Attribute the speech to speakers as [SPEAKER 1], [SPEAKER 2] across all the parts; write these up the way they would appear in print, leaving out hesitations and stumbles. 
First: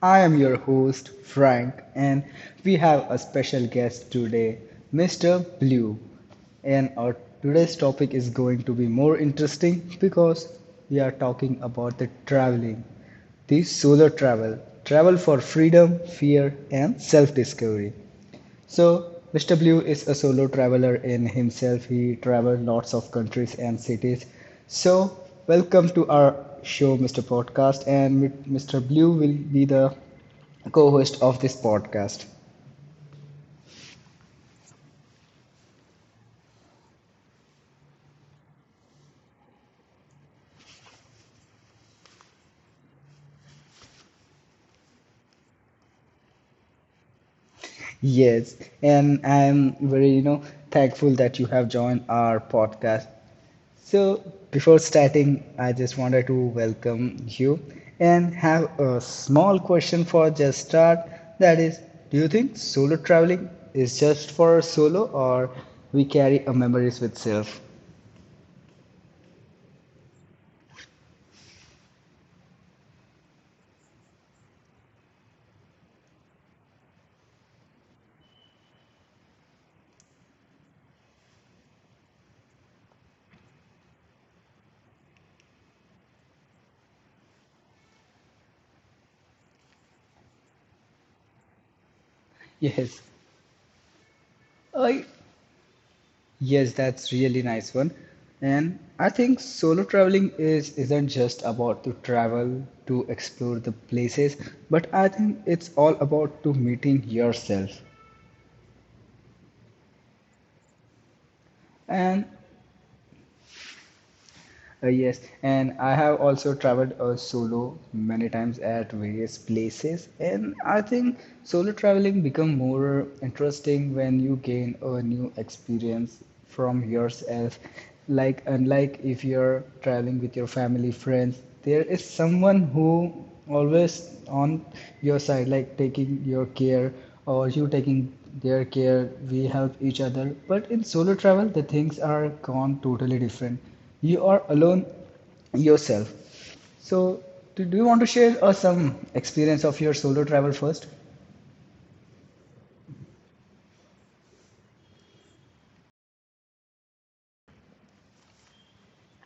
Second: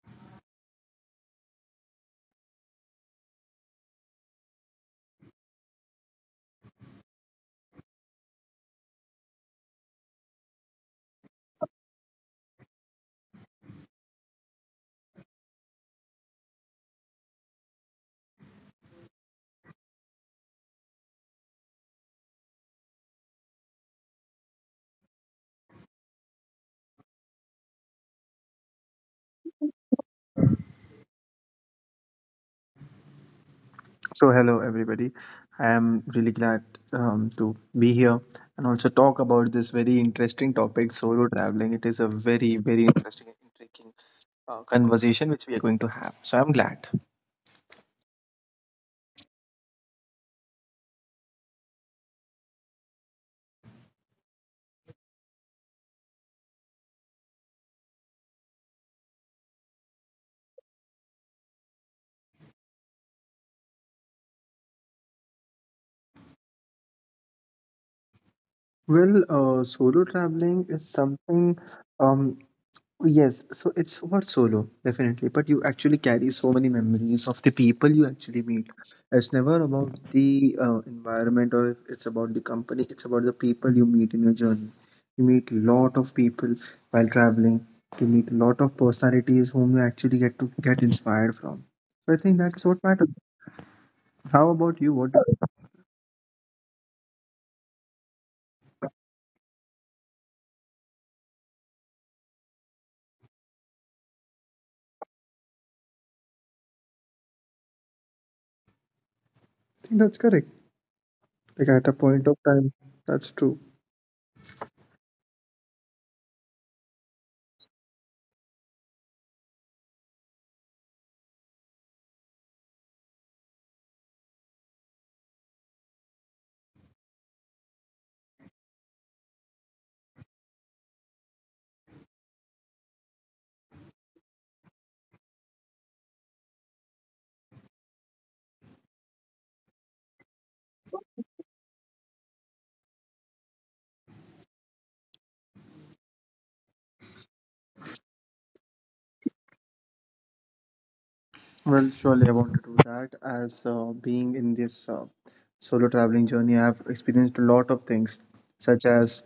[SPEAKER 1] I am your host, Frank, and we have a special guest today, Mr. Blue. And our today's topic is going to be more interesting because we are talking about the traveling, the solar travel, travel for freedom, fear, and self discovery. So, Mr. Blue is a solo traveler in himself. He travels lots of countries and cities. So, welcome to our show, Mr. Podcast, and Mr. Blue will be the co-host of this podcast.
[SPEAKER 2] So, hello everybody. I am really glad to be here and also talk about this very interesting topic, solo traveling. It is a very, very interesting and intriguing conversation which we are going to have. So, I'm glad.
[SPEAKER 1] Yes, and I am very, thankful that you have joined our podcast. So, before starting, I just wanted to welcome you and have a small question for just start. That is, do you think solo traveling is just for solo or we carry a memories with self?
[SPEAKER 2] Well, solo traveling is something. Um, Yes, so it's for solo, definitely. But you actually carry so many memories of the people you actually meet. It's never about the environment, or if it's about the company. It's about the people you meet in your journey. You meet lot of people while traveling. You meet lot of personalities whom you actually get to get inspired from. So I think that's what
[SPEAKER 1] Yes.
[SPEAKER 2] matters. How about you?
[SPEAKER 1] I
[SPEAKER 2] What? I
[SPEAKER 1] Yes, that's really nice one. And I think solo traveling is isn't just about to travel to explore the places, but I think it's all about to meeting yourself.
[SPEAKER 2] think that's correct. Like at a point
[SPEAKER 1] And
[SPEAKER 2] of time, that's true.
[SPEAKER 1] Yes, and I have also traveled solo many times at various places, and I think solo traveling become more interesting when you gain a new experience from yourself. Like unlike if you're traveling with your family, friends, there is someone who always on your side, like taking your care or you taking their care. We help each other, but in solo travel, the things are gone totally different, you are alone yourself. So, do you want to share us some experience of your solo travel first?
[SPEAKER 2] Well, surely I want to do that as being in this solo traveling journey, I've experienced a lot of things, such as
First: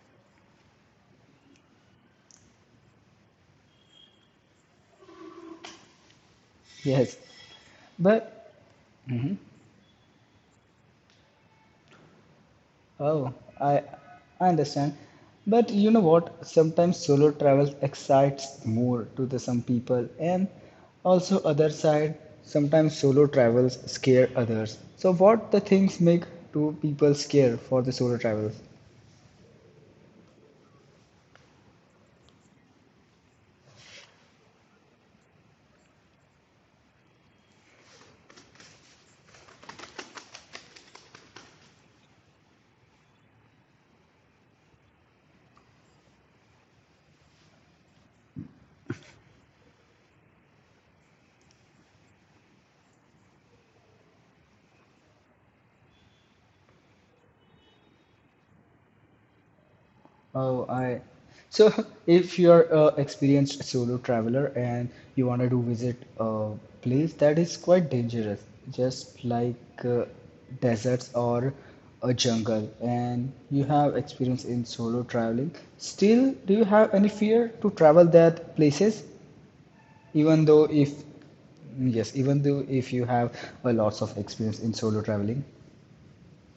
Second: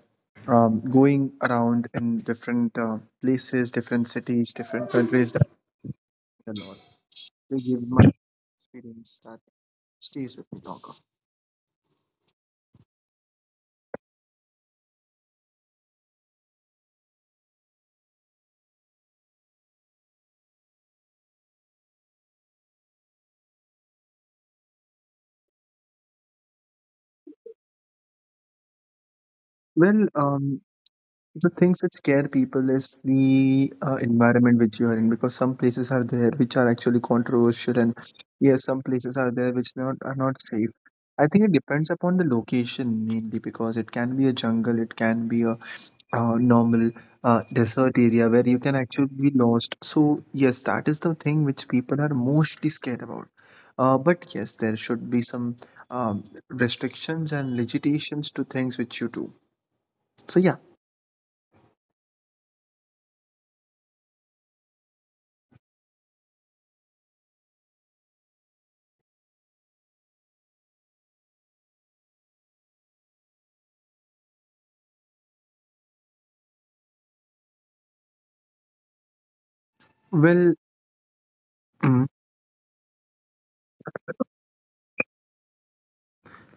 [SPEAKER 2] going around in different places, different cities, different countries. That a lot.
[SPEAKER 1] Yes,
[SPEAKER 2] They give my
[SPEAKER 1] but
[SPEAKER 2] experience that stays with me longer.
[SPEAKER 1] oh, I I understand. But you know what? Sometimes solo travel excites more to the some people, and also other side. Sometimes solo travels scare others. So, what the things make two people scare for the solo travels?
[SPEAKER 2] Well, the things which scare people is the environment which you are in, because some places are there which are actually controversial, and yes, some places are there which not are not safe. I think it depends upon the location mainly, because it can be a jungle, it can be a normal desert area where you can actually be lost. So, yes, that is the thing which people are mostly scared about. But yes, there should be some restrictions and limitations to things which you do. So, yeah,
[SPEAKER 1] Oh, I. So, if you're a experienced solo traveler and you wanted to visit a place that is quite dangerous, just like uh, deserts or a jungle, and you have experience in solo traveling, still, do you have any fear to travel that places? Even
[SPEAKER 2] well,
[SPEAKER 1] though if yes, even though if you have a lots of experience in solo traveling.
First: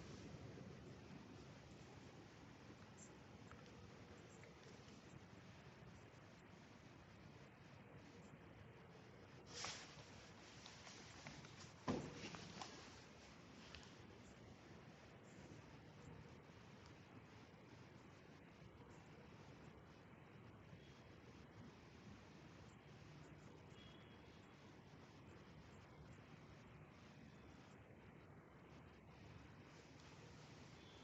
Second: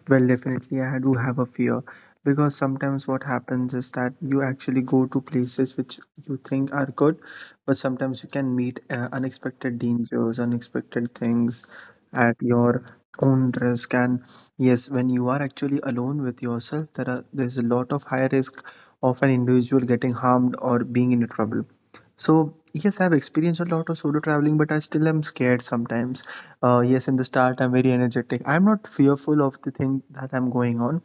[SPEAKER 2] Well, definitely, I do have a fear, because sometimes what happens is that you actually go to places which you think are good, but sometimes you can meet unexpected dangers, unexpected things at your own risk. And yes, when you are actually alone with yourself, there's a lot of high risk of an individual getting harmed or being in trouble. So yes, I've experienced a lot of solo traveling, but I still am scared sometimes. Yes, in the start, I'm very energetic. I'm not fearful of the thing that I'm going on,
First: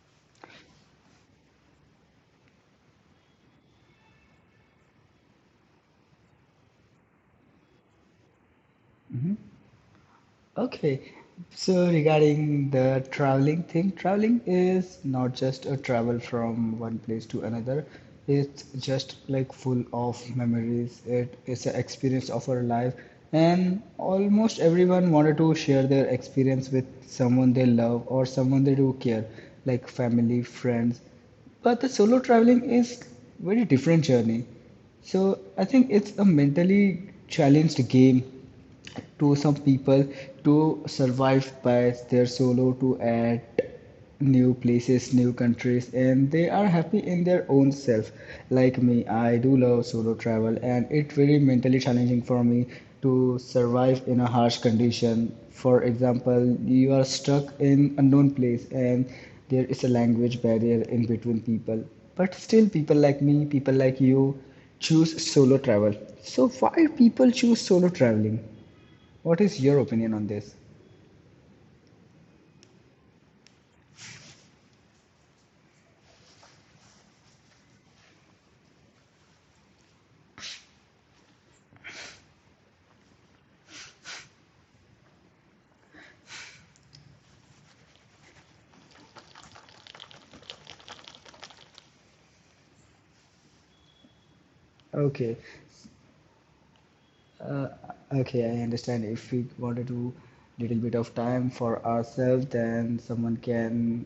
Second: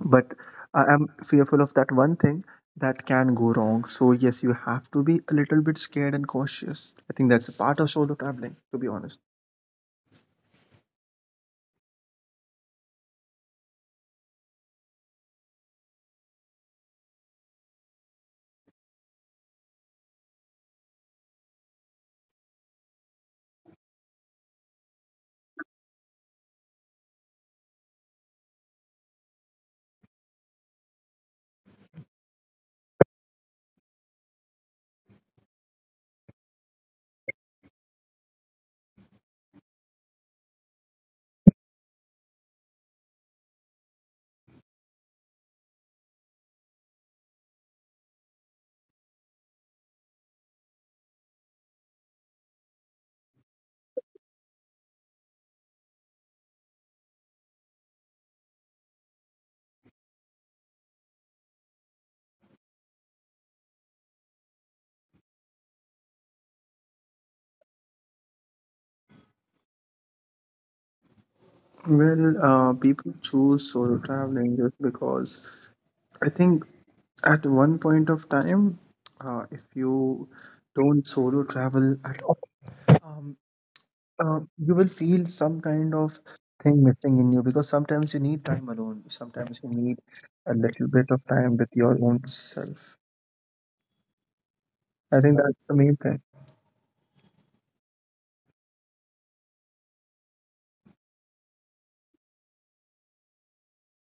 [SPEAKER 2] but I am fearful of that one thing that can go wrong. So yes, you have to be a little bit scared and cautious. I think that's a part of solo traveling, to be honest.
[SPEAKER 1] Okay, so regarding the traveling thing, traveling is not just a travel from one place to another. It's just like full of memories. It is an experience of our life, and almost everyone wanted to share their experience with someone they love or someone they do care, like family, friends. But the solo traveling is very different journey. So I think it's a mentally challenged game to some people to survive by their solo to add new places, new countries, and they are happy in their own self. Like me, I do love solo travel and it really mentally challenging for me to survive in a harsh condition. For example, you are stuck in unknown place and there is a language barrier in between people, but still people like me, people like you choose solo travel. So, why people choose solo traveling? What is your opinion on this?
[SPEAKER 2] Well, people choose solo traveling just because I think at one point of time, if you don't solo travel at all, um, you will feel some kind of thing missing in you, because sometimes you need time alone. Sometimes you need a little bit of time with your own self. I think
[SPEAKER 1] Okay,
[SPEAKER 2] that's the main thing.
[SPEAKER 1] uh, okay, I understand. If we wanted to little bit of time for ourselves, then someone can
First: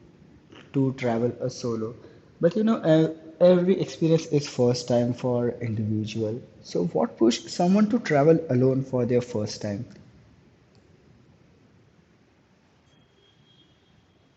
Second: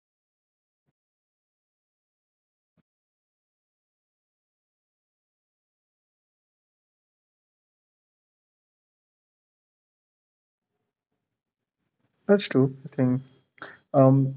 [SPEAKER 1] to travel a solo. But you know, every experience is first time for individual. So, what pushed someone to travel alone for their first time?
[SPEAKER 2] That's true. I think. Um,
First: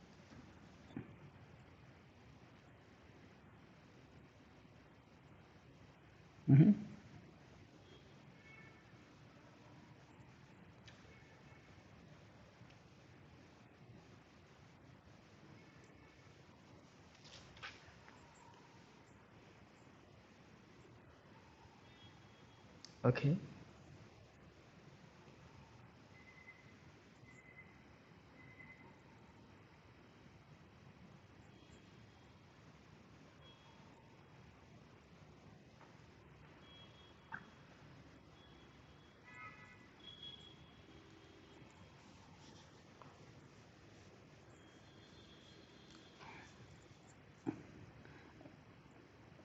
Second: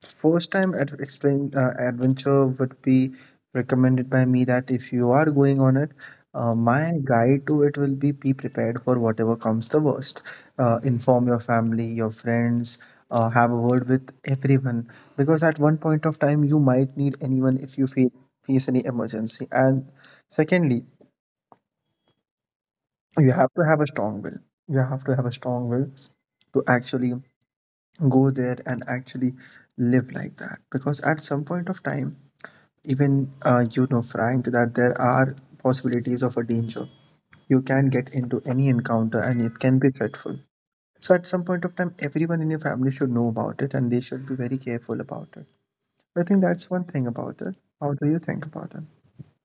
[SPEAKER 2] first time explain adventure would be recommended by me, that if you are going on it,
[SPEAKER 1] Hmm.
[SPEAKER 2] my guide to it will be prepared for whatever comes the worst. Inform your family, your friends. Have a word with everyone, because at one point of time you might need anyone if you feel face any emergency. And secondly, you
[SPEAKER 1] Okay.
[SPEAKER 2] have to have a strong will, you have to have a strong will to actually go there and actually live like that, because at some point of time, even you know, Frank, that there are possibilities of a danger. You can get into any encounter and it can be threatful. So, at some point of time, everyone in your family should know about it and they should be very careful about it. I think that's one thing about it. How do you think about it?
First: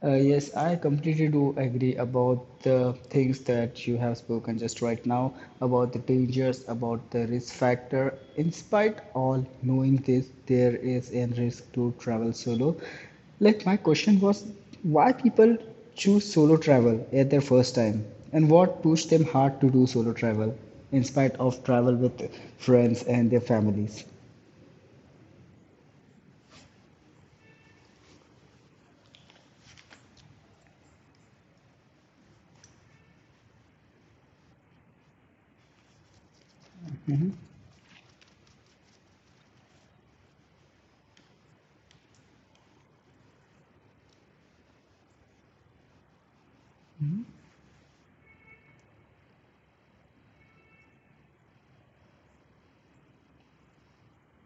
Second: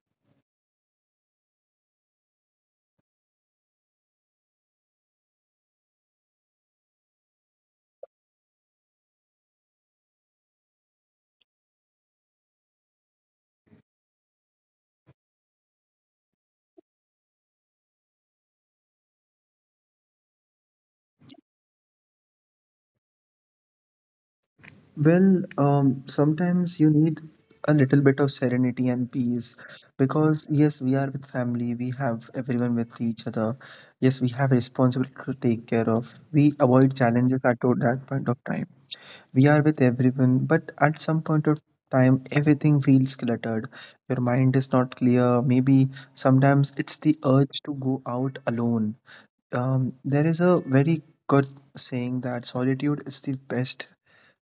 [SPEAKER 1] Yes, I completely do agree about the things that you have spoken just right now about the dangers, about the risk factor. In spite all knowing this, there is a risk to travel solo. Like my question was, why people choose solo travel at their first time, and what pushed them hard to do solo travel in spite of travel with friends and their families?
[SPEAKER 2] Well, sometimes you need a little bit of serenity and peace, because, yes, we are with family, we have everyone with each other. Yes, we have responsibility to take care of. We avoid challenges at that point of time. We are with everyone, but at some point of time, everything feels cluttered. Your mind is not clear. Maybe sometimes it's the urge to go out alone. There is a very good saying that solitude is the best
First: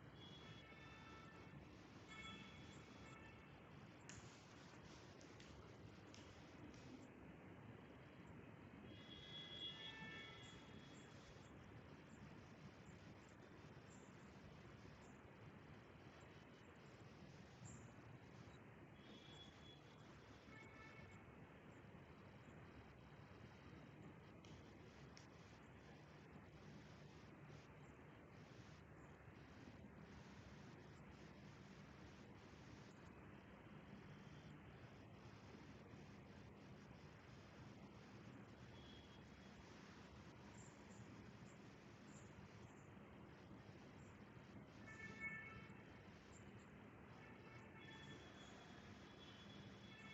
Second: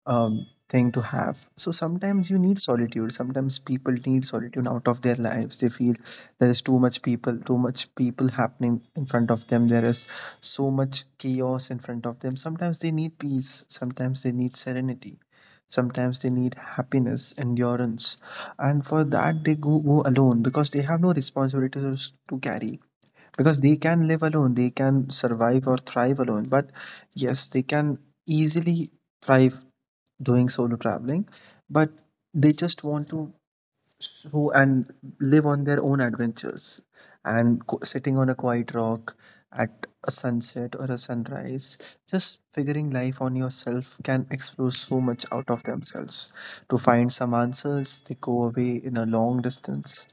[SPEAKER 2] thing to have. So sometimes you need solitude. Sometimes people need solitude out of their lives. They feel there is too much people happening in front of them. There is so much chaos in front of them. Sometimes they need peace. Sometimes they need serenity. Sometimes they need happiness, endurance, and for that they go alone, because they have no responsibilities to carry, because they can live alone, they can survive or thrive alone. But yes, they can easily thrive doing solo traveling, but they just want to so and live on their own adventures, and sitting on a quiet rock at a sunset or a sunrise, just figuring life on yourself can explore so much out of themselves. To find some answers they go away in a long distance,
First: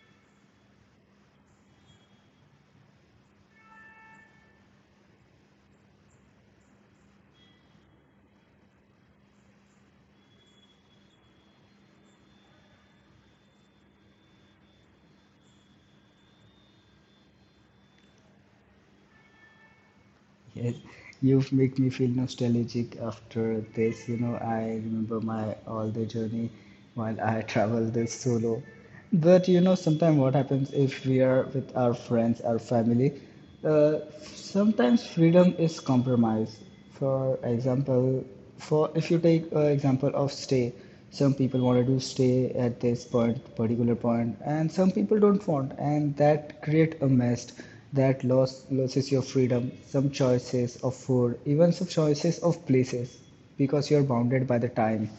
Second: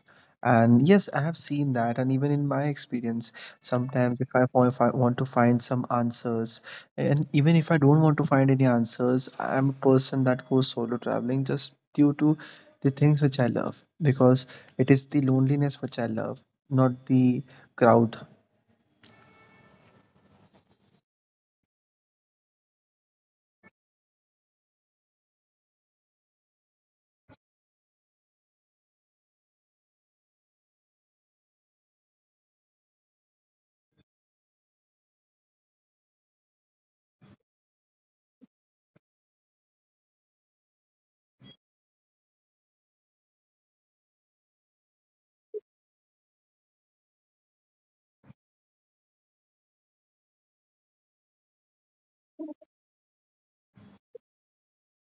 [SPEAKER 2] and yes, I have seen that, and even in my experience, sometimes if I want to find some answers, and even if I don't want to find any answers, I'm a person that goes solo traveling just due to the things which I love, because it is the loneliness which I love, not the crowd.
[SPEAKER 1] Yes, you've made me feel nostalgic after this. You know, I remember my all the journey while I travel this solo. But you know, sometimes what happens if we are with our friends, our family, uh, sometimes freedom is compromised. For example, for if you take an example of stay, some people wanted to stay at this point, particular point, and some people don't want, and that create a mess that loss loses your freedom, some choices of food, even some choices of places because you're bounded by the time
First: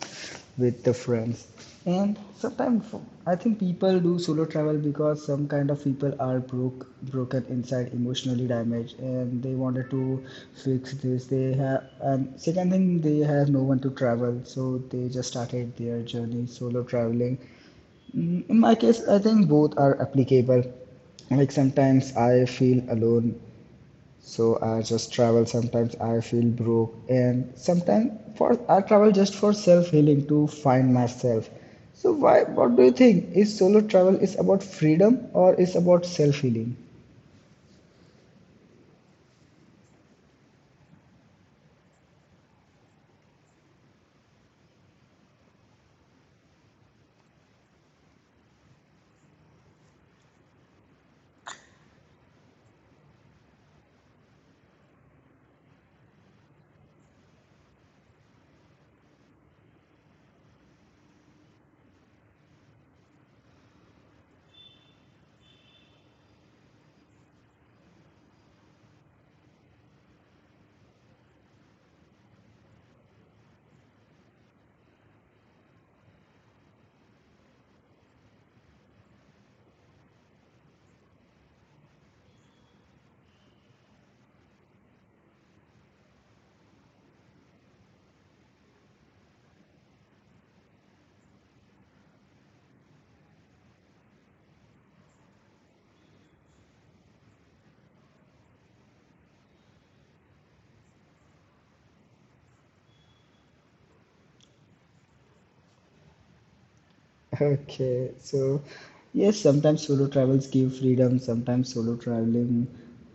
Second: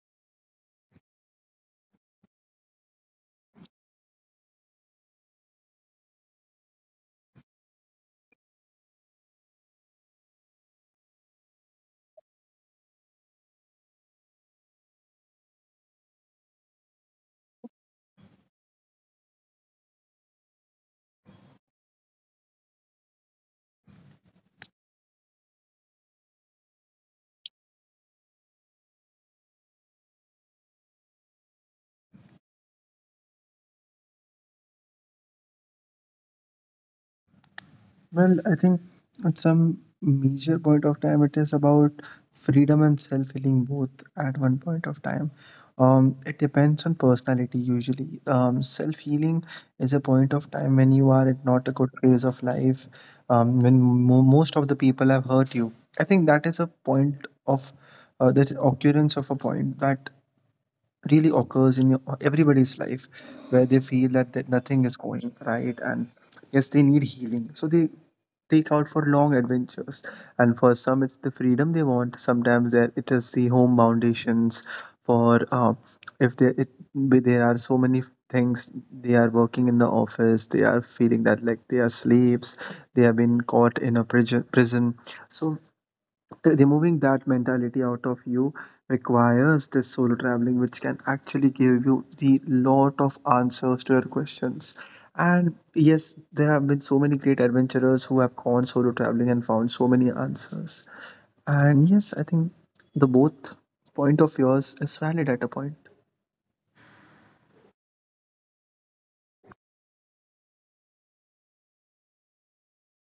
[SPEAKER 1] with the friends. And sometimes I think people do solo travel because some kind of people are broken inside, emotionally damaged, and they wanted to fix this they have. And second thing, they have no one to travel, so they just started their journey solo traveling. Mm, in my case I think both are applicable. Like sometimes I feel alone, so I just travel. Sometimes I feel broke, and sometimes for I travel just for self healing to find myself. So why, what do you think, is solo travel is about freedom or is about self healing?
[SPEAKER 2] Well, I think at some major point of time, it is about freedom and self healing both at one point of time. It depends on personality usually. Self healing is a point of time when you are at not a good phase of life, when most of the people have hurt you. I think that is a point of that occurrence of a point that really occurs in everybody's life, where they feel that nothing is going right, and yes, they need healing, so they take out for long adventures. And for some it's the freedom they want. Sometimes there it is the home foundations for if they it, but there are so many things. They are working in the office, they are feeling that like they are slaves, they have been caught in a prison, so removing that mentality out of you requires this solo traveling, which can actually give you the lot of answers to your questions. And yes, there have been so many great adventurers who have gone solo traveling and found so many answers. And yes, I think the both point of yours is valid at a point.
[SPEAKER 1] Okay, so yes, sometimes solo travels give freedom, sometimes solo traveling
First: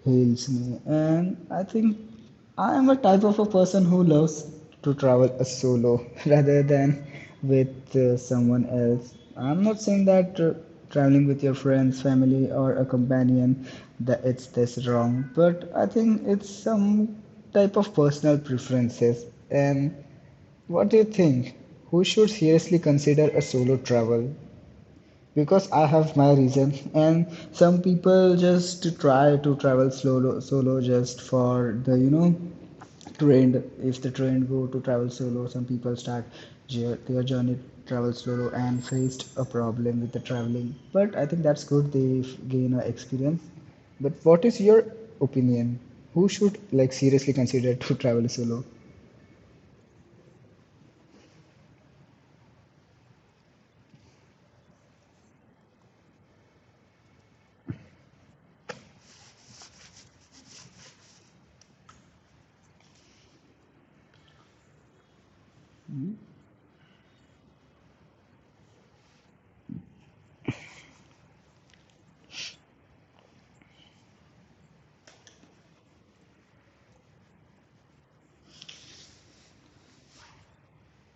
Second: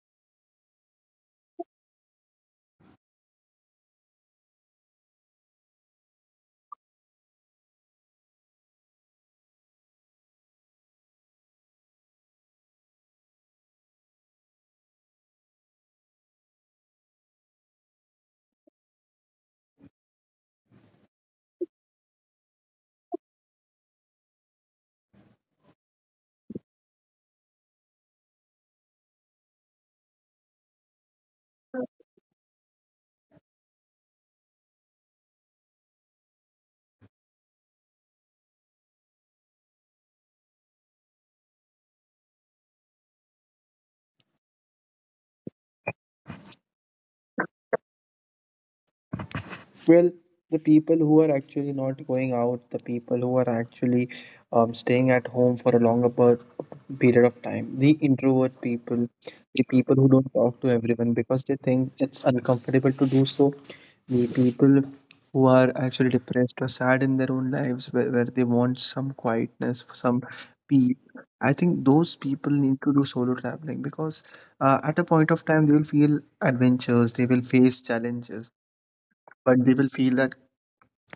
[SPEAKER 1] heals me. And I think I am a type of a person who loves to travel a solo rather than with someone else. I'm not saying that traveling with your friends, family, or a companion that it's this wrong, but I think it's some type of personal preferences. And what do you think? Who should seriously consider a solo travel? Because I have my reason, and some people just try to travel solo just for the, you know, trend. If the trend go to travel solo, some people start their journey travel solo and faced a problem with the traveling. But I think that's good; they gain a experience. But what is your opinion? Who should like seriously consider to travel solo?
[SPEAKER 2] Well, the people who are actually not going out, the people who are actually staying at home for a longer period of time, the introvert people, the people who don't talk to everyone because they think it's uncomfortable to do so, the people who are actually depressed or sad in their own lives, where they want some quietness, some peace. I think those people need to do solo traveling, because at a point of time they will feel adventures, they will face challenges, but they will feel that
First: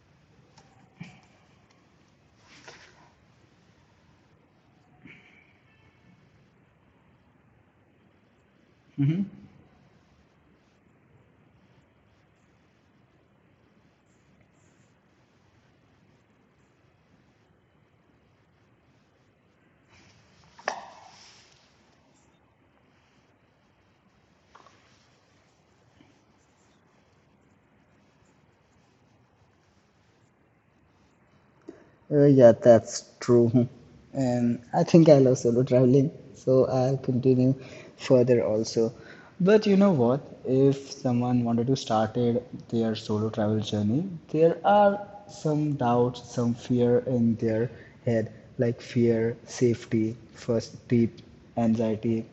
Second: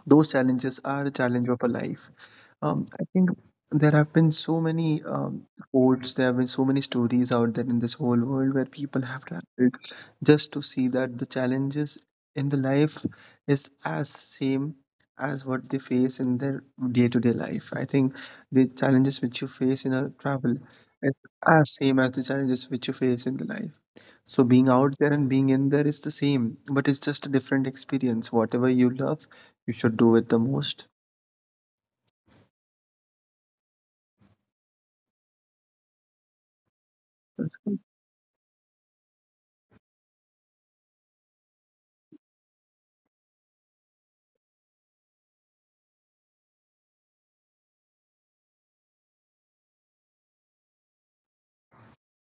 [SPEAKER 2] those challenges are a challenge of a life. I think there have been so many quotes, there have been so many stories out there in this whole world, where people
[SPEAKER 1] Mm-hmm.
[SPEAKER 2] have traveled just to see that the challenges in the life is as same as what they face in their day-to-day life. I think the challenges which you face in a travel is as same as the challenges which you face in the life. So being out there and being in there is the same, but it's just a different experience. Whatever you love you should do it the most.
[SPEAKER 1] Yeah, that's true. And I think I love solo traveling, so I'll continue
[SPEAKER 2] That's good.
[SPEAKER 1] further also. But you know what? If someone wanted to start it, their solo travel journey, there are some doubts, some fear in their head, like fear, safety, first trip, anxiety,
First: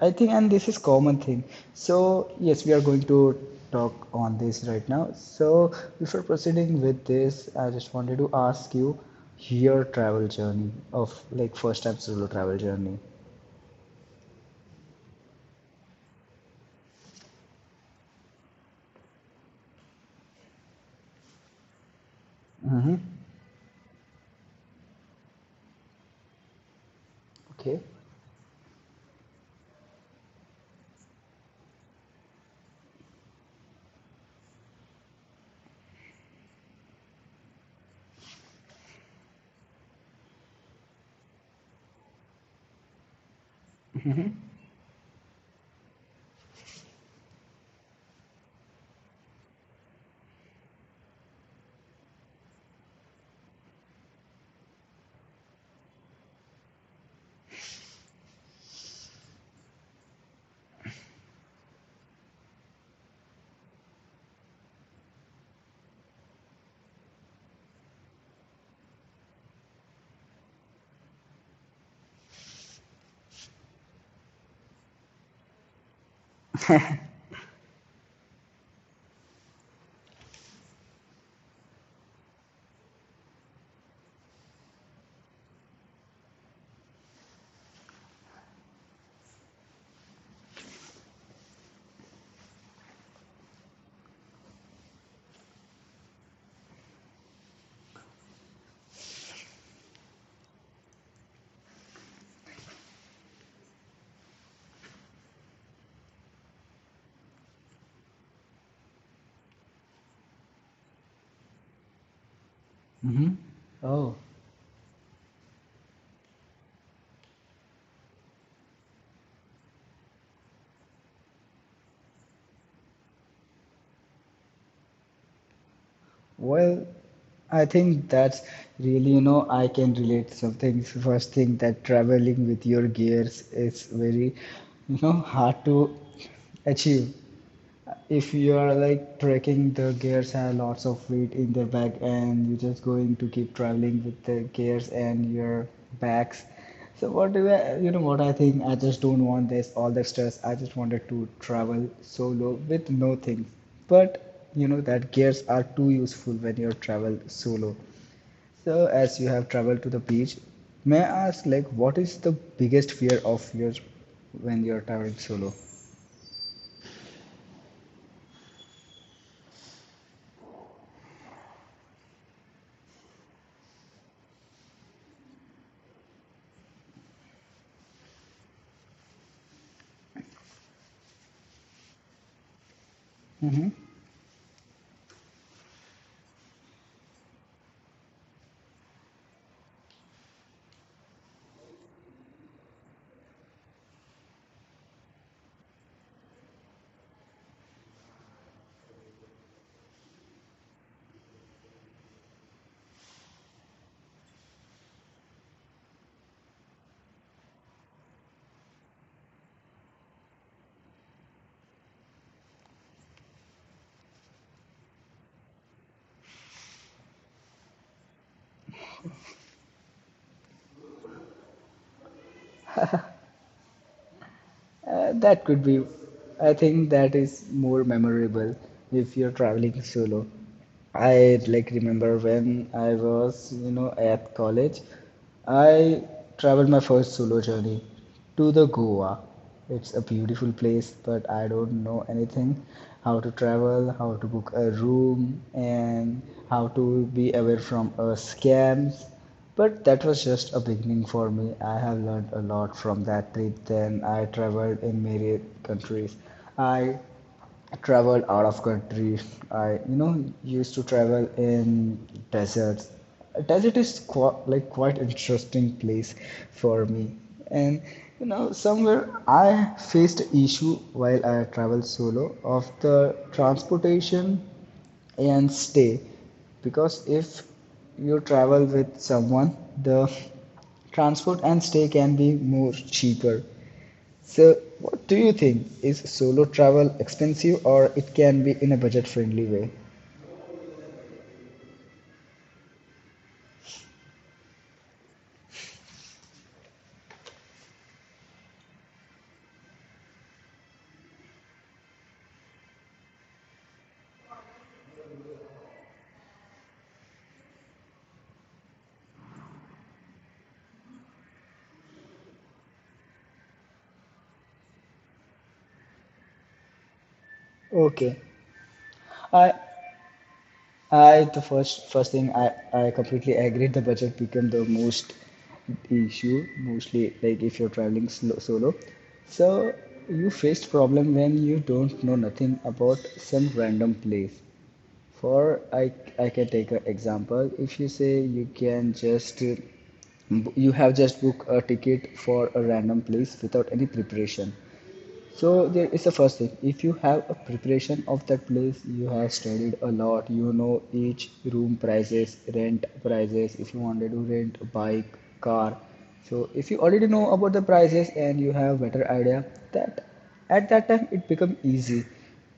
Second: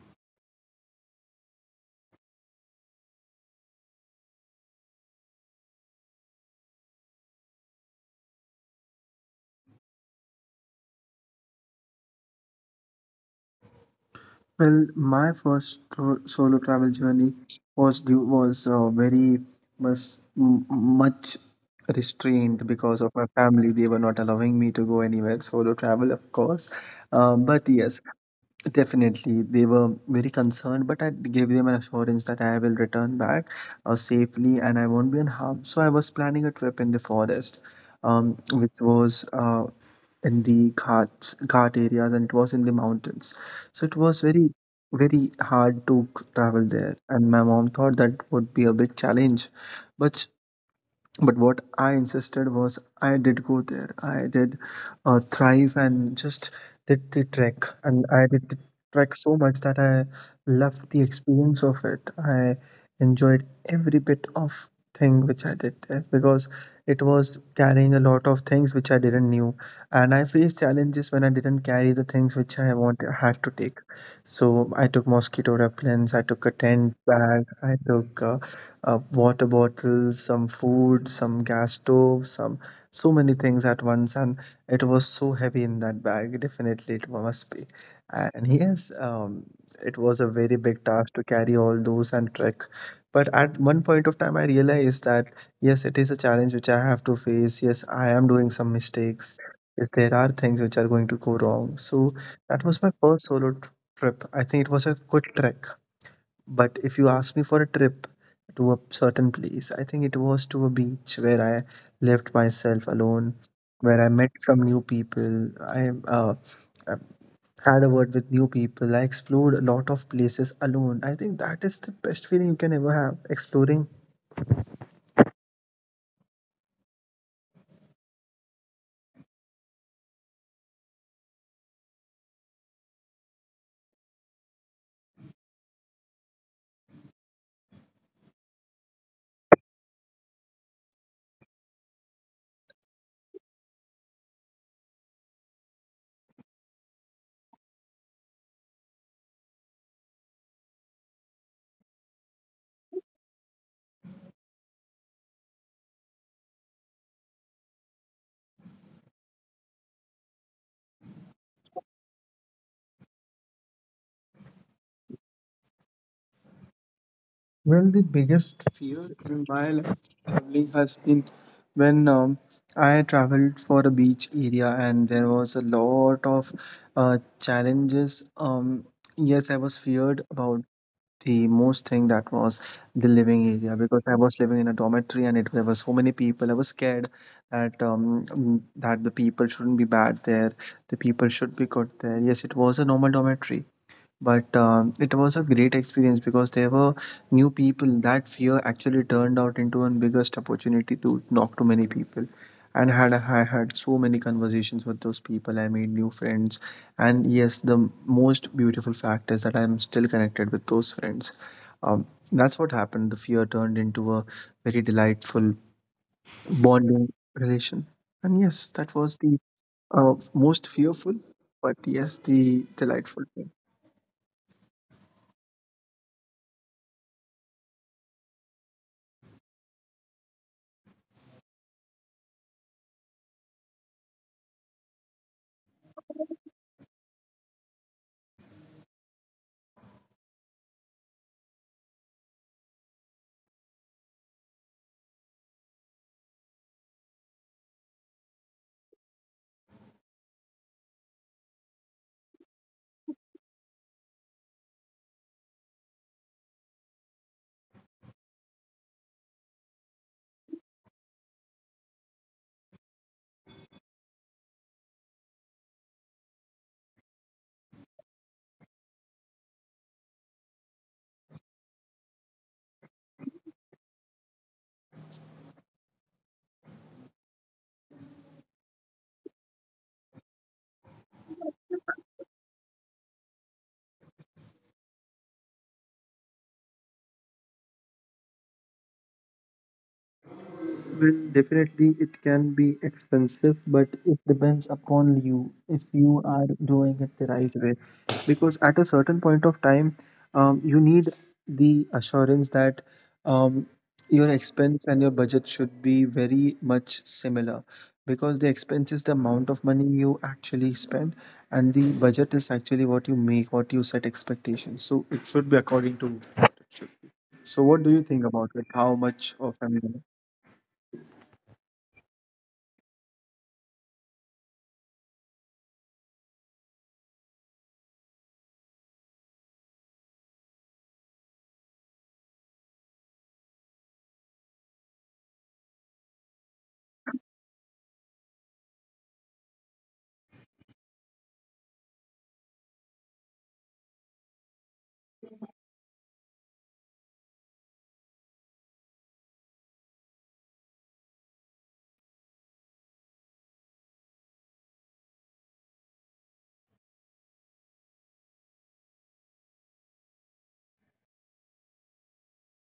[SPEAKER 1] I think, and this is common thing. So yes, we are going to talk on this right now. So before proceeding with this, I just wanted to ask you your travel journey of like first time solo travel journey.
[SPEAKER 2] Well, my first solo travel journey was very much much restrained
[SPEAKER 1] Mm-hmm.
[SPEAKER 2] because of my family. They were not allowing me to go anywhere solo travel, of course. But
[SPEAKER 1] Okay.
[SPEAKER 2] yes, definitely, they were very concerned, but I gave them an assurance that I will return back safely and I won't be in harm. So I was planning a trip in the forest, which was in the ghat areas and it was in the mountains, so it was
[SPEAKER 1] Mm-hmm.
[SPEAKER 2] very very hard to travel there, and my mom thought that would be a big challenge, but sh- but what I insisted was, I did go there, I did thrive and just did the trek, and I did the trek so much that I loved the experience of it. I enjoyed every bit of thing which I did there, because it was carrying a lot of things which I didn't knew, and I faced challenges when I didn't carry the things which I want had to take. So I took mosquito repellents, I took a tent bag, I took a water bottle, some food, some gas stove, some so many things at once, and it was so heavy in that bag. Definitely, it must be. And yes, it was a very big task to carry all those and trek. But at one point of time, I realized that yes, it is a challenge which I have to face. Yes, I am doing some mistakes. Yes, there are things which are going to go wrong. So that was my first solo trip. I think it was a good trek. But if you ask me for a trip to a certain place, I think it was to a beach where I left myself alone,
[SPEAKER 1] Mm-hmm.
[SPEAKER 2] where I
[SPEAKER 1] Oh,
[SPEAKER 2] met some new people. I uh, had a word with new people. I explored a lot of places alone. I think that is the best feeling you can ever have exploring.
[SPEAKER 1] well, I think that's really, you know, I can relate some things. First thing, that traveling with your gears is very, you know, hard to achieve. If you are like trekking, the gears have lots of weight in their back, and you're just going to keep traveling with the gears and your backs. So what do I, you know what I think? I just don't want this all the stress. I just wanted to travel solo with no things. But you know that gears are too useful when you travel solo. So as you have traveled to the beach, may I ask like what is the biggest fear of yours when you're traveling solo?
[SPEAKER 2] Well, the biggest fear in my life traveling has been when I traveled for a beach area and there was a lot of challenges. Yes, I was feared about the most thing that was the living area
[SPEAKER 1] Mm-hmm.
[SPEAKER 2] because I was living in a dormitory and it there were so many people. I was scared that that the people shouldn't be bad there, the people should be good there. Yes, it was a normal dormitory, but it was a great experience because there were new people. That fear actually turned out into a biggest opportunity to talk to many people, and had I had so many conversations with those people. I made new friends, and yes, the most beautiful fact is that I'm still connected with those friends. um, that's what happened. The fear turned into a very delightful bonding relation, and yes, that was the most fearful, but yes, the delightful.
[SPEAKER 1] That could be, I think that is more memorable if you're traveling solo. I like remember when I was, you know, at college, I traveled my first solo journey to the Goa. It's a beautiful place, but I don't know anything, how to travel, how to book a room, and how to be away from scams. But that was just a beginning for me. I have learned a lot from that trip. Then I traveled in many countries. I traveled out of country. I, you know, used to travel in deserts. Desert is quite, like quite interesting place for me. And you know, somewhere I faced issue while I travel solo of the transportation and stay because if you travel with someone, the transport and stay can be more cheaper. So what do you think, is solo travel expensive or it can be in a budget friendly way?
[SPEAKER 2] Well, definitely it can be expensive, but it depends upon you if you are doing it the right way. Because at a certain point of time, you need the assurance that um, your expense and your budget should be very much similar. Because the expense is the amount of money you actually spend, and the budget is actually what you make, what you set expectations. So it should be according to what it should be. So, what do you
[SPEAKER 1] Okay,
[SPEAKER 2] think about it? How much
[SPEAKER 1] i
[SPEAKER 2] of an.
[SPEAKER 1] I, the first thing, I completely agree. The budget become the most issue mostly like if you're traveling solo. So you faced problem when you don't know nothing about some random place. For I can take an example. If you say you can just you have just booked a ticket for a random place without any preparation, so there is the first thing. If you have a preparation of that place, you have studied a lot. You know each room prices, rent prices. If you wanted to rent a bike, car. So if you already know about the prices and you have better idea, that at that time it become easy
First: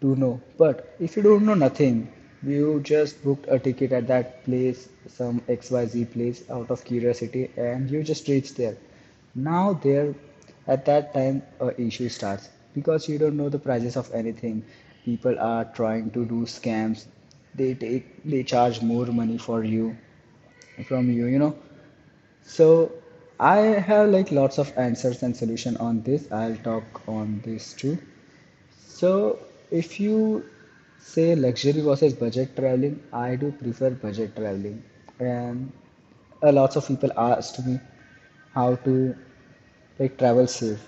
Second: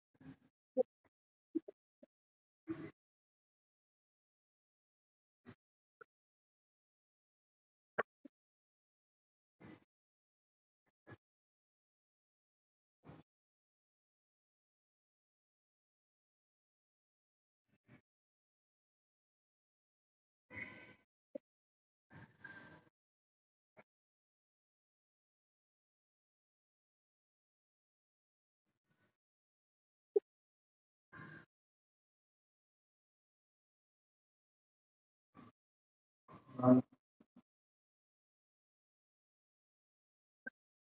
[SPEAKER 1] to know. But if you don't know nothing, you just booked a ticket at that place, some XYZ place, out of curiosity, and you just reach there. Now there, at that time, a issue starts because you don't know the prices of anything. People are trying to do scams. They take, they charge more money for you, from you, you know. So I have like lots of answers and solution on this. I'll talk on this too. So, if you say luxury versus budget traveling, I do prefer budget traveling. And a lots of people asked me how to like travel safe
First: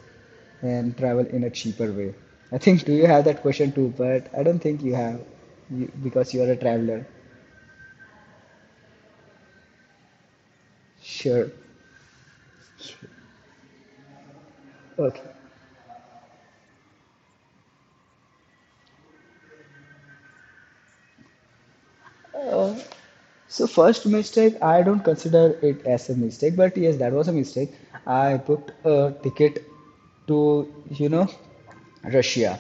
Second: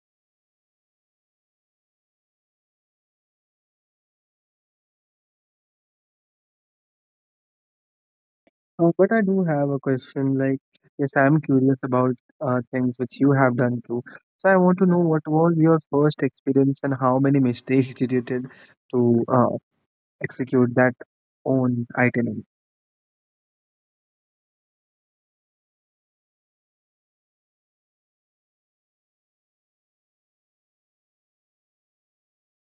[SPEAKER 1] and travel in a cheaper way. I think do you have that question too? But I don't think you have because you are a traveler.
[SPEAKER 2] But I do have a question. Like, yes, I'm
[SPEAKER 1] Sure.
[SPEAKER 2] curious about things
[SPEAKER 1] Sure.
[SPEAKER 2] which you have done too. So I want to know what
[SPEAKER 1] Okay.
[SPEAKER 2] was your first experience and how many mistakes did you did to execute that own itinerary.
[SPEAKER 1] Uh, So first mistake, I don't consider it as a mistake, but yes, that was a mistake. I booked a ticket to, you know, Russia,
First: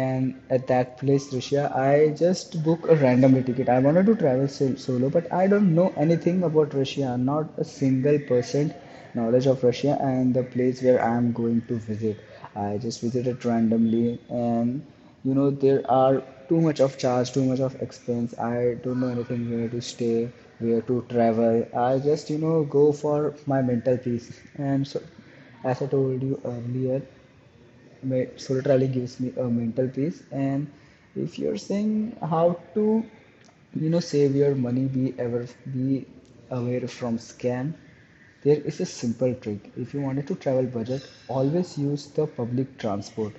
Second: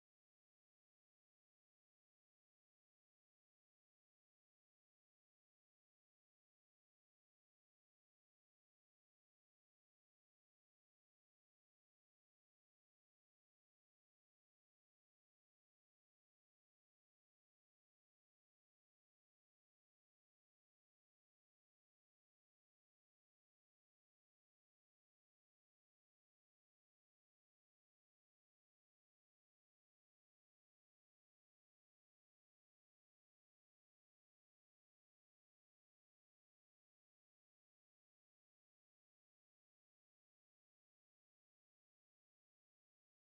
[SPEAKER 1] and at that place Russia I just booked a randomly ticket. I wanted to travel solo, but I don't know anything about Russia, not a single percent knowledge of Russia and the place where I am going to visit. I just visited randomly, and you know there are too much of charge, too much of expense. I don't know anything where to stay, where to travel. I just, you know, go for my mental peace. And so as I told you earlier, solo traveling gives me a mental peace. And if you're saying how to, you know, save your money, be ever be aware from scam. There is a simple trick. If you wanted to travel budget, always use the public transport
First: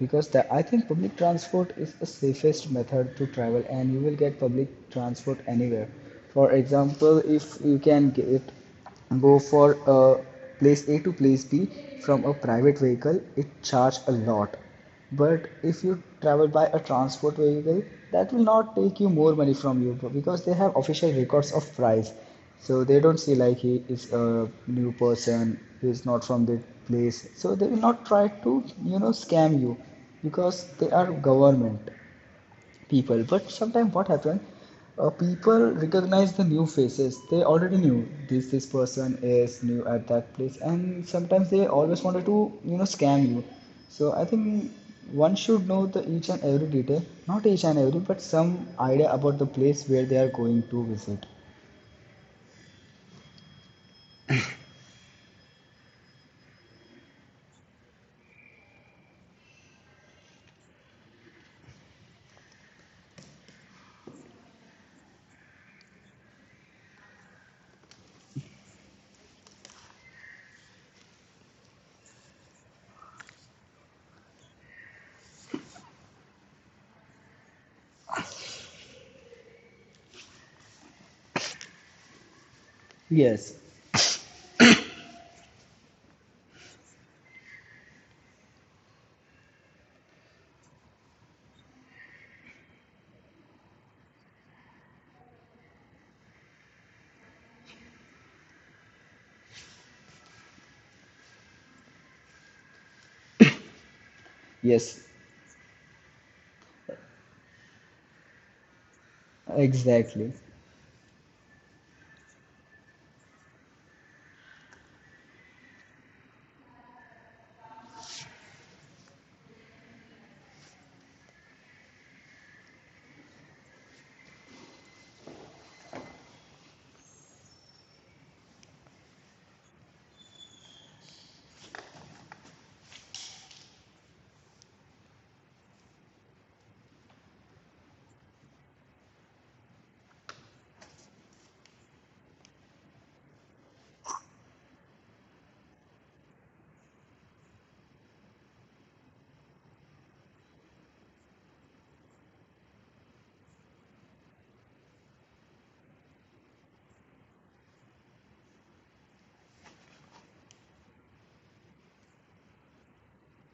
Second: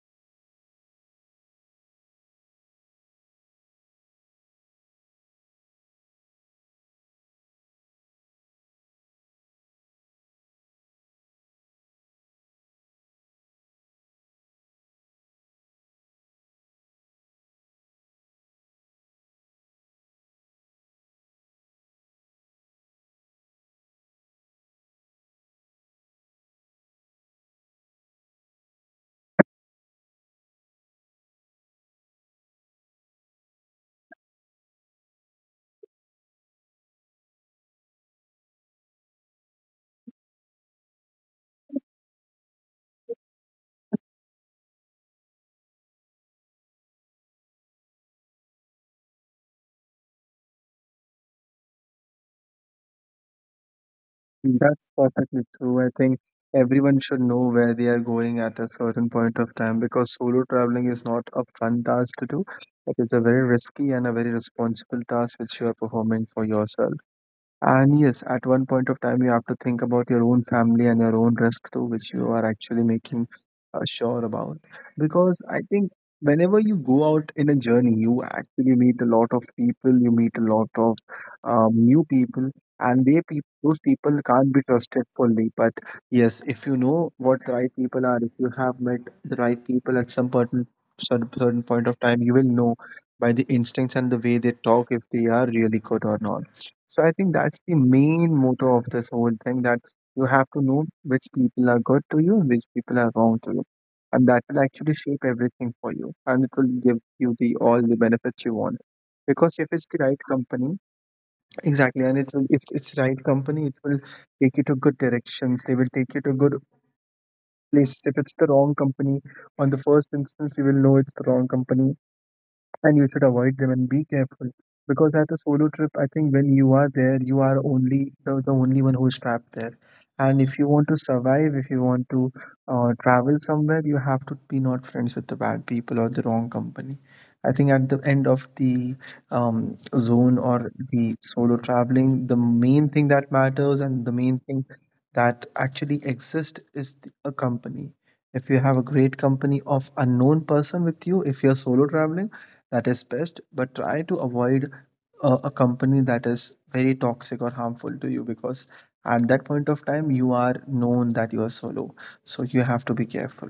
[SPEAKER 1] because that I think public transport is the safest method to travel, and you will get public transport anywhere. For example, if you can get go for a place A to place B from a private vehicle, it charge a lot. But if you travel by a transport vehicle, that will not take you more money from you because they have official records of price, so they don't see like he is a new person, he is not from the place, so they will not try to, you know, scam you because they are government people. But sometimes what happen, people recognize the new faces. They already knew this person is new at that place, and sometimes they always wanted to, you know, scam you. So I think one should know the each and every detail, not each and every but some idea about the place where they are going to visit.
[SPEAKER 2] That's perfectly true. I think everyone should know where they are going at a certain point of time because solo traveling is not a fun task to do. It is a very risky and a very responsible task which you are performing for yourself. And yes, at one point of time, you have to think about your own family and your own risk too, which you are actually making sure about. Because I think whenever you go out in a journey, you actually meet a lot of people, you meet a lot of new people, and they peop
[SPEAKER 1] Yes.
[SPEAKER 2] those people can't be trusted fully. But yes, if you know what the right people are, if you have met the right people at some certain point of time, you will know by the instincts and the way they talk if they are really good or not. So I think that's the main motto of this whole thing, that you have to know which people are good to you and which people are wrong to you. And that will actually
[SPEAKER 1] Yes.
[SPEAKER 2] shape everything for you, and it will give you the all the benefits you want. Because if it's the right
[SPEAKER 1] Exactly.
[SPEAKER 2] company, exactly, and it's if it's right company, it will take you to good directions. They will take you to good places. If it's the wrong company, on the first instance, you will know it's the wrong company and you should avoid them and be careful, because at a solo trip, I think when you are there, you are only the only one who is trapped there. And if you want to survive, if you want to travel somewhere, you have to be not friends with the bad people or the wrong company. I think at the end of the um, zone or the solo traveling, the main thing that matters and the main thing that actually exists is a company. If you have a great company of unknown person with you, if you're solo traveling, that is best, but try to avoid a company that is very toxic or harmful to you, because at that point of time, you are known that you are solo, so you have to be careful.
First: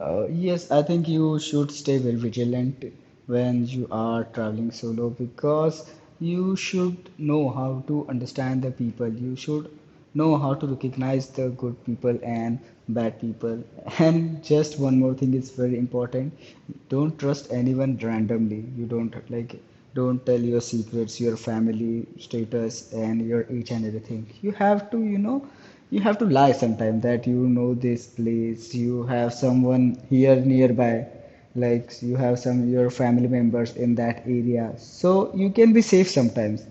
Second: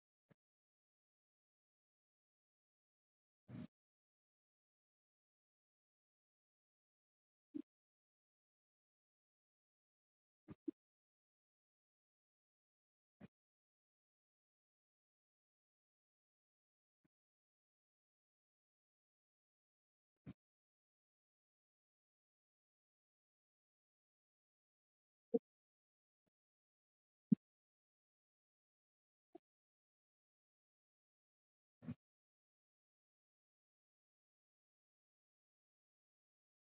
[SPEAKER 1] Yes, I think you should stay very vigilant when you are traveling solo because you should know how to understand the people. You should know how to recognize the good people and bad people. And just one more thing is very important. Don't trust anyone randomly. You don't like don't tell your secrets, your family status, and your each and everything. You have to, you know, you have to lie sometime that you know this place you have someone here nearby, like you have some your family members in that area so you can be safe sometimes.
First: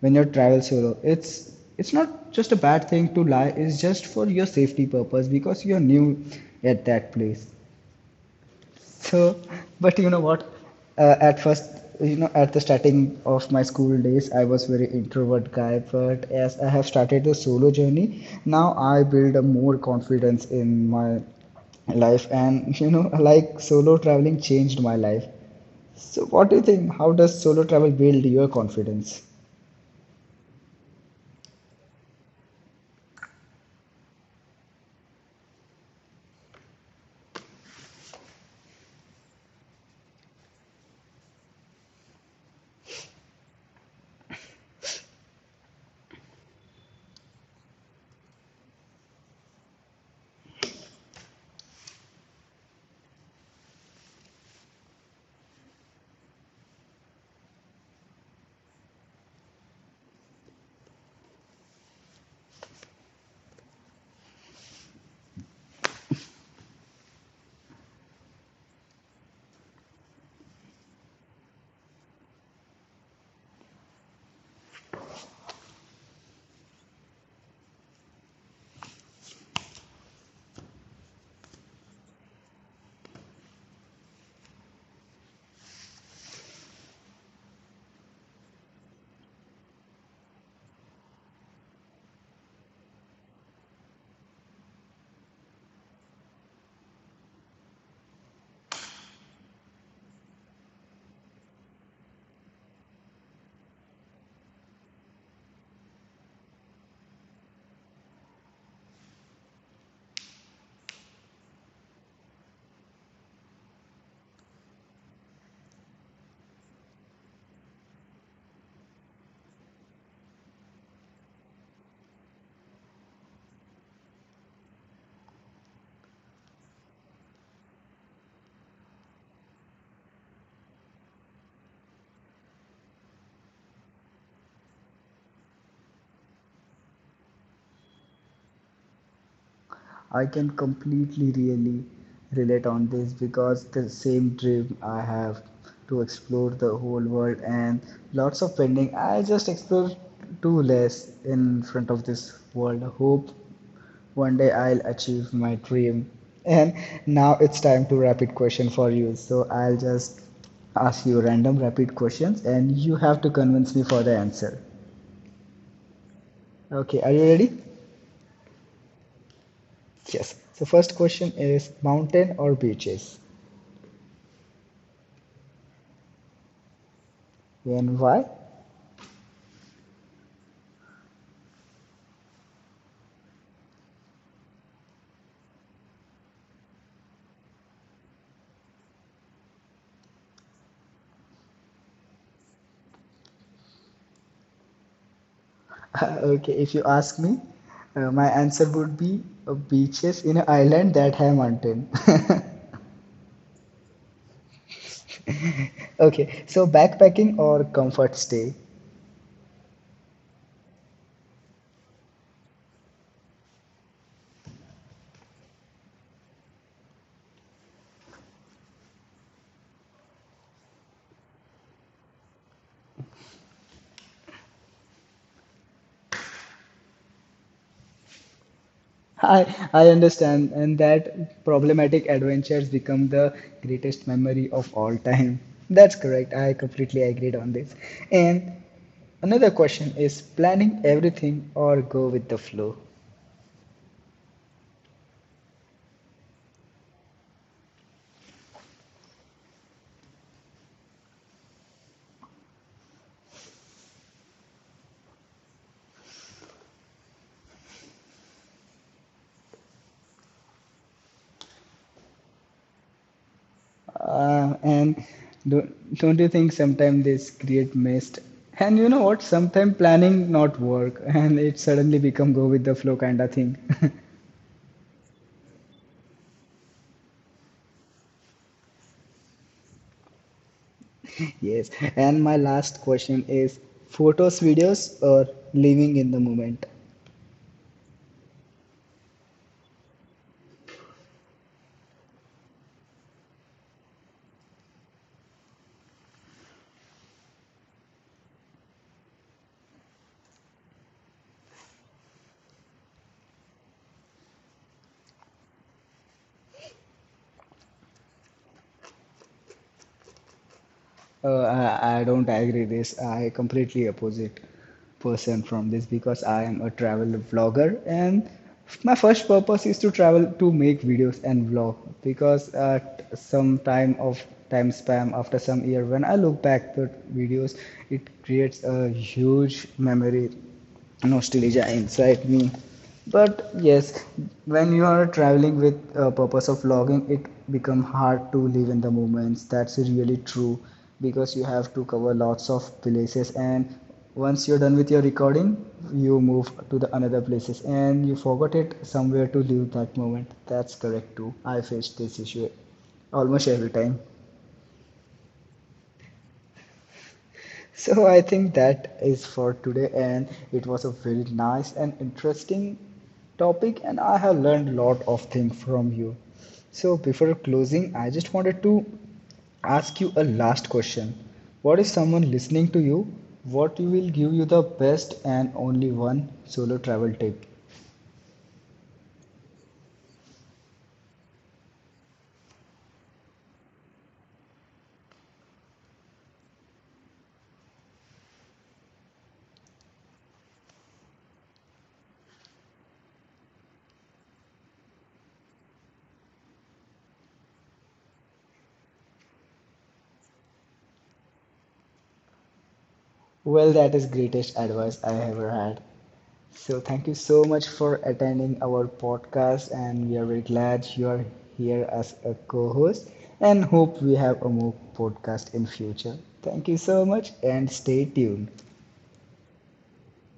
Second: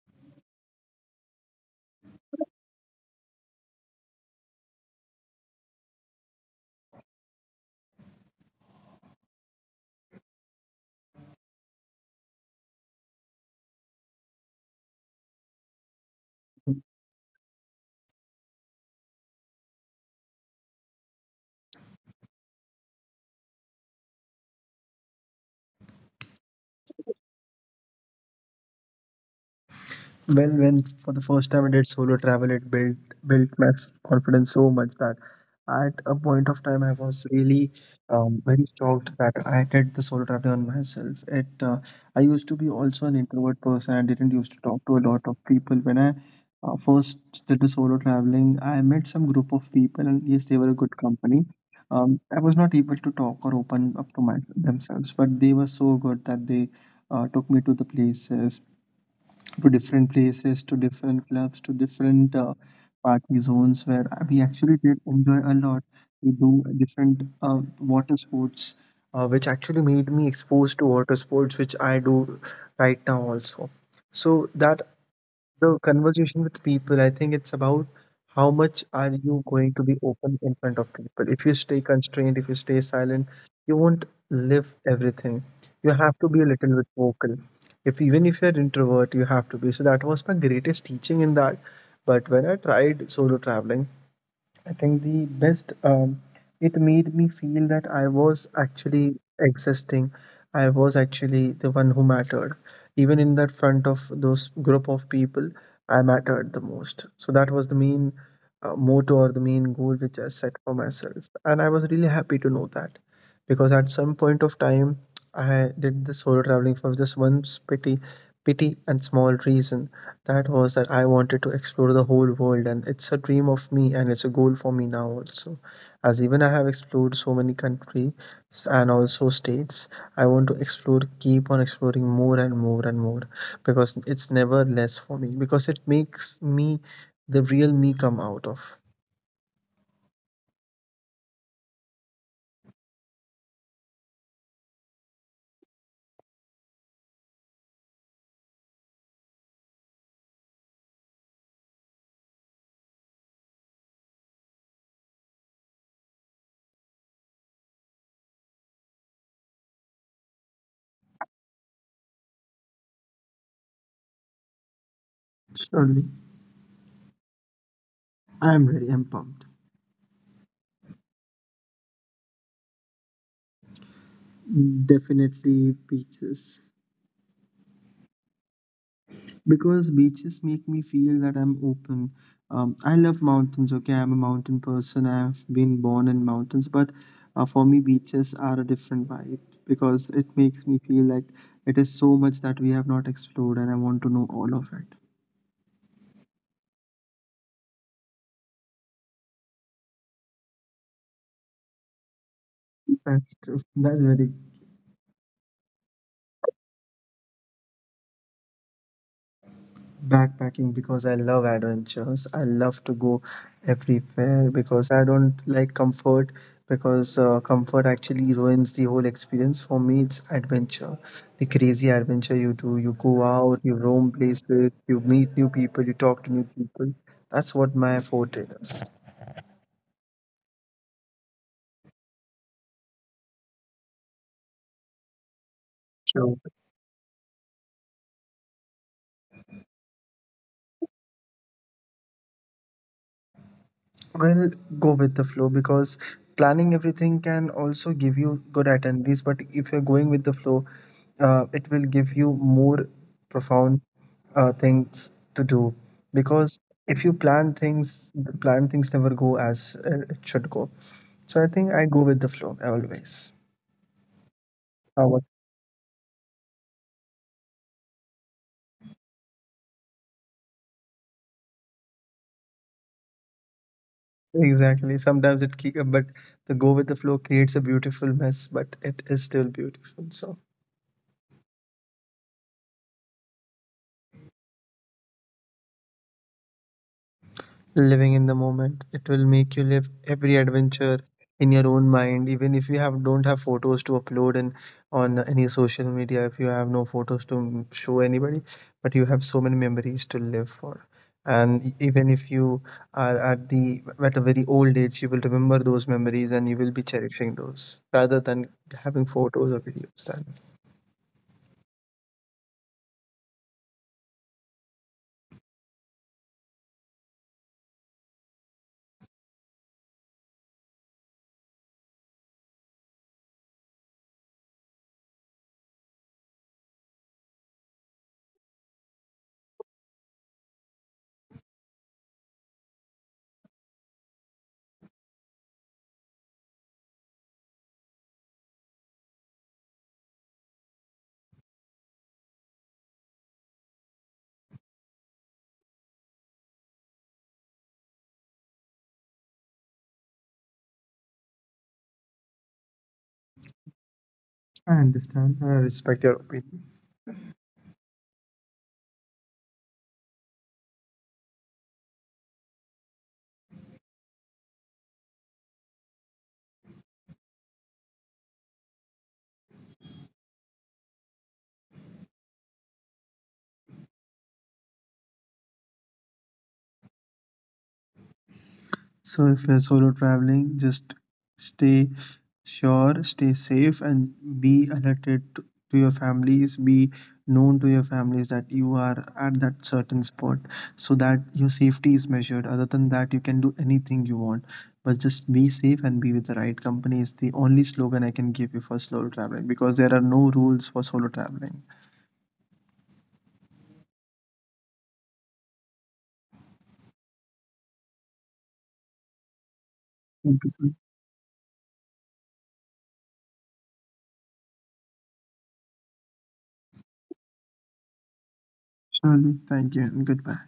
[SPEAKER 1] When you travel solo, it's not just a bad thing to lie, it's just for your safety purpose because you're new at that place. So, but you know what? At first, you know, at the starting of my school days, I was very introvert guy. But as I have started the solo journey, now I build a more confidence in my life, and you know, like solo traveling changed my life. So, what do you think? How does solo travel build your confidence?
[SPEAKER 2] Well, when for the first time I did solo travel, it built my s- confidence so much that at a point of time I was really very shocked that I did the solo traveling on myself. It I used to be also an introvert person. I didn't used to talk to a lot of people. When I first did the solo traveling, I met some group of people, and yes, they were a good company. I was not able to talk or open up to my, themselves, but they were so good that they took me to the places, to different clubs, to different party zones where we actually did enjoy a lot. We do different water sports, which actually made me exposed to water sports, which I do right now also. So that the conversation with people, I think it's about how much are you going to be open in front of people. If you stay constrained, if you stay silent, you won't live everything. You have to be a little bit vocal. If even if you're introvert, you have to be. So that was my greatest teaching in that. But when I tried solo traveling, I think the best, it made me feel that I was actually existing. I was actually the one who mattered. Even in that front of those group of people, I mattered the most. So that was the main motto or the main goal which I set for myself. And I was really happy to know that, because at some point of time, I did this solo traveling for just one petty and small reason. That was that I wanted to explore the whole world, and it's a dream of me, and it's a goal for me now also. As even I have explored so many countries and also states, I want to explore, keep on exploring more and more and more, because it's never less for me. Because it makes me, the real me, come out of.
[SPEAKER 1] I can completely really relate on this because the same dream I have, to explore the whole world, and lots of pending. I just explore too less in front of this world. Hope one day I'll achieve my dream. And now it's time to rapid question for you. So I'll just ask you random rapid questions, and you have to convince me for the answer.
[SPEAKER 2] Surely.
[SPEAKER 1] Okay, are you ready?
[SPEAKER 2] I'm ready. I'm pumped.
[SPEAKER 1] Yes. So first question is mountain or beaches?
[SPEAKER 2] Definitely peaches.
[SPEAKER 1] And why?
[SPEAKER 2] Because beaches make me feel that I'm open. I love mountains, okay? I'm a mountain person. I've been born in mountains, but for me, beaches are a different vibe, because it makes me feel like it is so much that we have not explored, and I want to know all of it.
[SPEAKER 1] Okay, if you ask me, my answer would be beaches in an island that have mountain.
[SPEAKER 2] That's true. That's very.
[SPEAKER 1] Okay, so backpacking or comfort stay?
[SPEAKER 2] Backpacking, because I love adventures. I love to go everywhere because I don't like comfort, because comfort actually ruins the whole experience. For me, it's adventure, the crazy adventure you do. You go out, you roam places, you meet new people, you talk to new people. That's what my forte is.
[SPEAKER 1] I I understand, and that problematic adventures become the greatest memory of all time. That's
[SPEAKER 2] Sure.
[SPEAKER 1] correct. I completely agreed on this. And another question is planning everything or go with the flow?
[SPEAKER 2] Well, go with the flow, because planning everything can also give you good itineraries. But if you're going with the flow, it will give you more profound things to do. Because if you plan things, the plan things never go as it should go. So I think I go with the flow always. How
[SPEAKER 1] And
[SPEAKER 2] about-
[SPEAKER 1] do, not don't you think sometimes this create mist? And you know what? Sometimes planning not work, and it suddenly become go with the flow kind of thing.
[SPEAKER 2] Exactly. Sometimes it keep, but the go with the flow creates a beautiful mess, but it is still beautiful. So.
[SPEAKER 1] Yes. And my last question is: photos, videos, or living in the moment?
[SPEAKER 2] Living in the moment, it will make you live every adventure in your own mind, even if you have don't have photos to upload and on any social media, if you have no photos to show anybody, but you have so many memories to live for. And e- even if you are at a very old age, you will remember those memories and you will be cherishing those rather than having photos or videos. Then
[SPEAKER 1] I don't agree this. I completely opposite person from this because I am a travel vlogger, and my first purpose is to travel to make videos and vlog because at some time of time span after some year when I look back the videos, it creates a huge memory, nostalgia inside me. But yes, when you are traveling with a purpose of vlogging, it become hard to live in the moments. That's really true because you have to cover lots of places, and once you're done with your recording, you move to the another places, and you forgot it somewhere to live that moment. That's correct too. I faced this issue almost every time.
[SPEAKER 2] I understand. I respect your opinion.
[SPEAKER 1] So I think that is for today, and it was a very nice and interesting topic, and I have learned a lot of things from you. So before closing, I just wanted to ask you a last question. What if someone listening to you, what will give you the best and only one solo travel tip?
[SPEAKER 2] So if you're solo traveling, just stay sure, stay safe, and be alerted to your families. Be known to your families that you are at that certain spot, so that your safety is measured. Other than that, you can do anything you want, but just be safe and be with the right company is the only slogan I can give you for solo traveling, because there are no rules for solo traveling.
[SPEAKER 1] Well, that is greatest advice I ever had. So, thank you so much for attending our podcast, and we are
[SPEAKER 2] Thank you,
[SPEAKER 1] very
[SPEAKER 2] sir.
[SPEAKER 1] glad you are here as a co-host, and hope we have a more podcast in future. Thank you so much, and stay tuned.
[SPEAKER 2] Surely, thank you, and goodbye.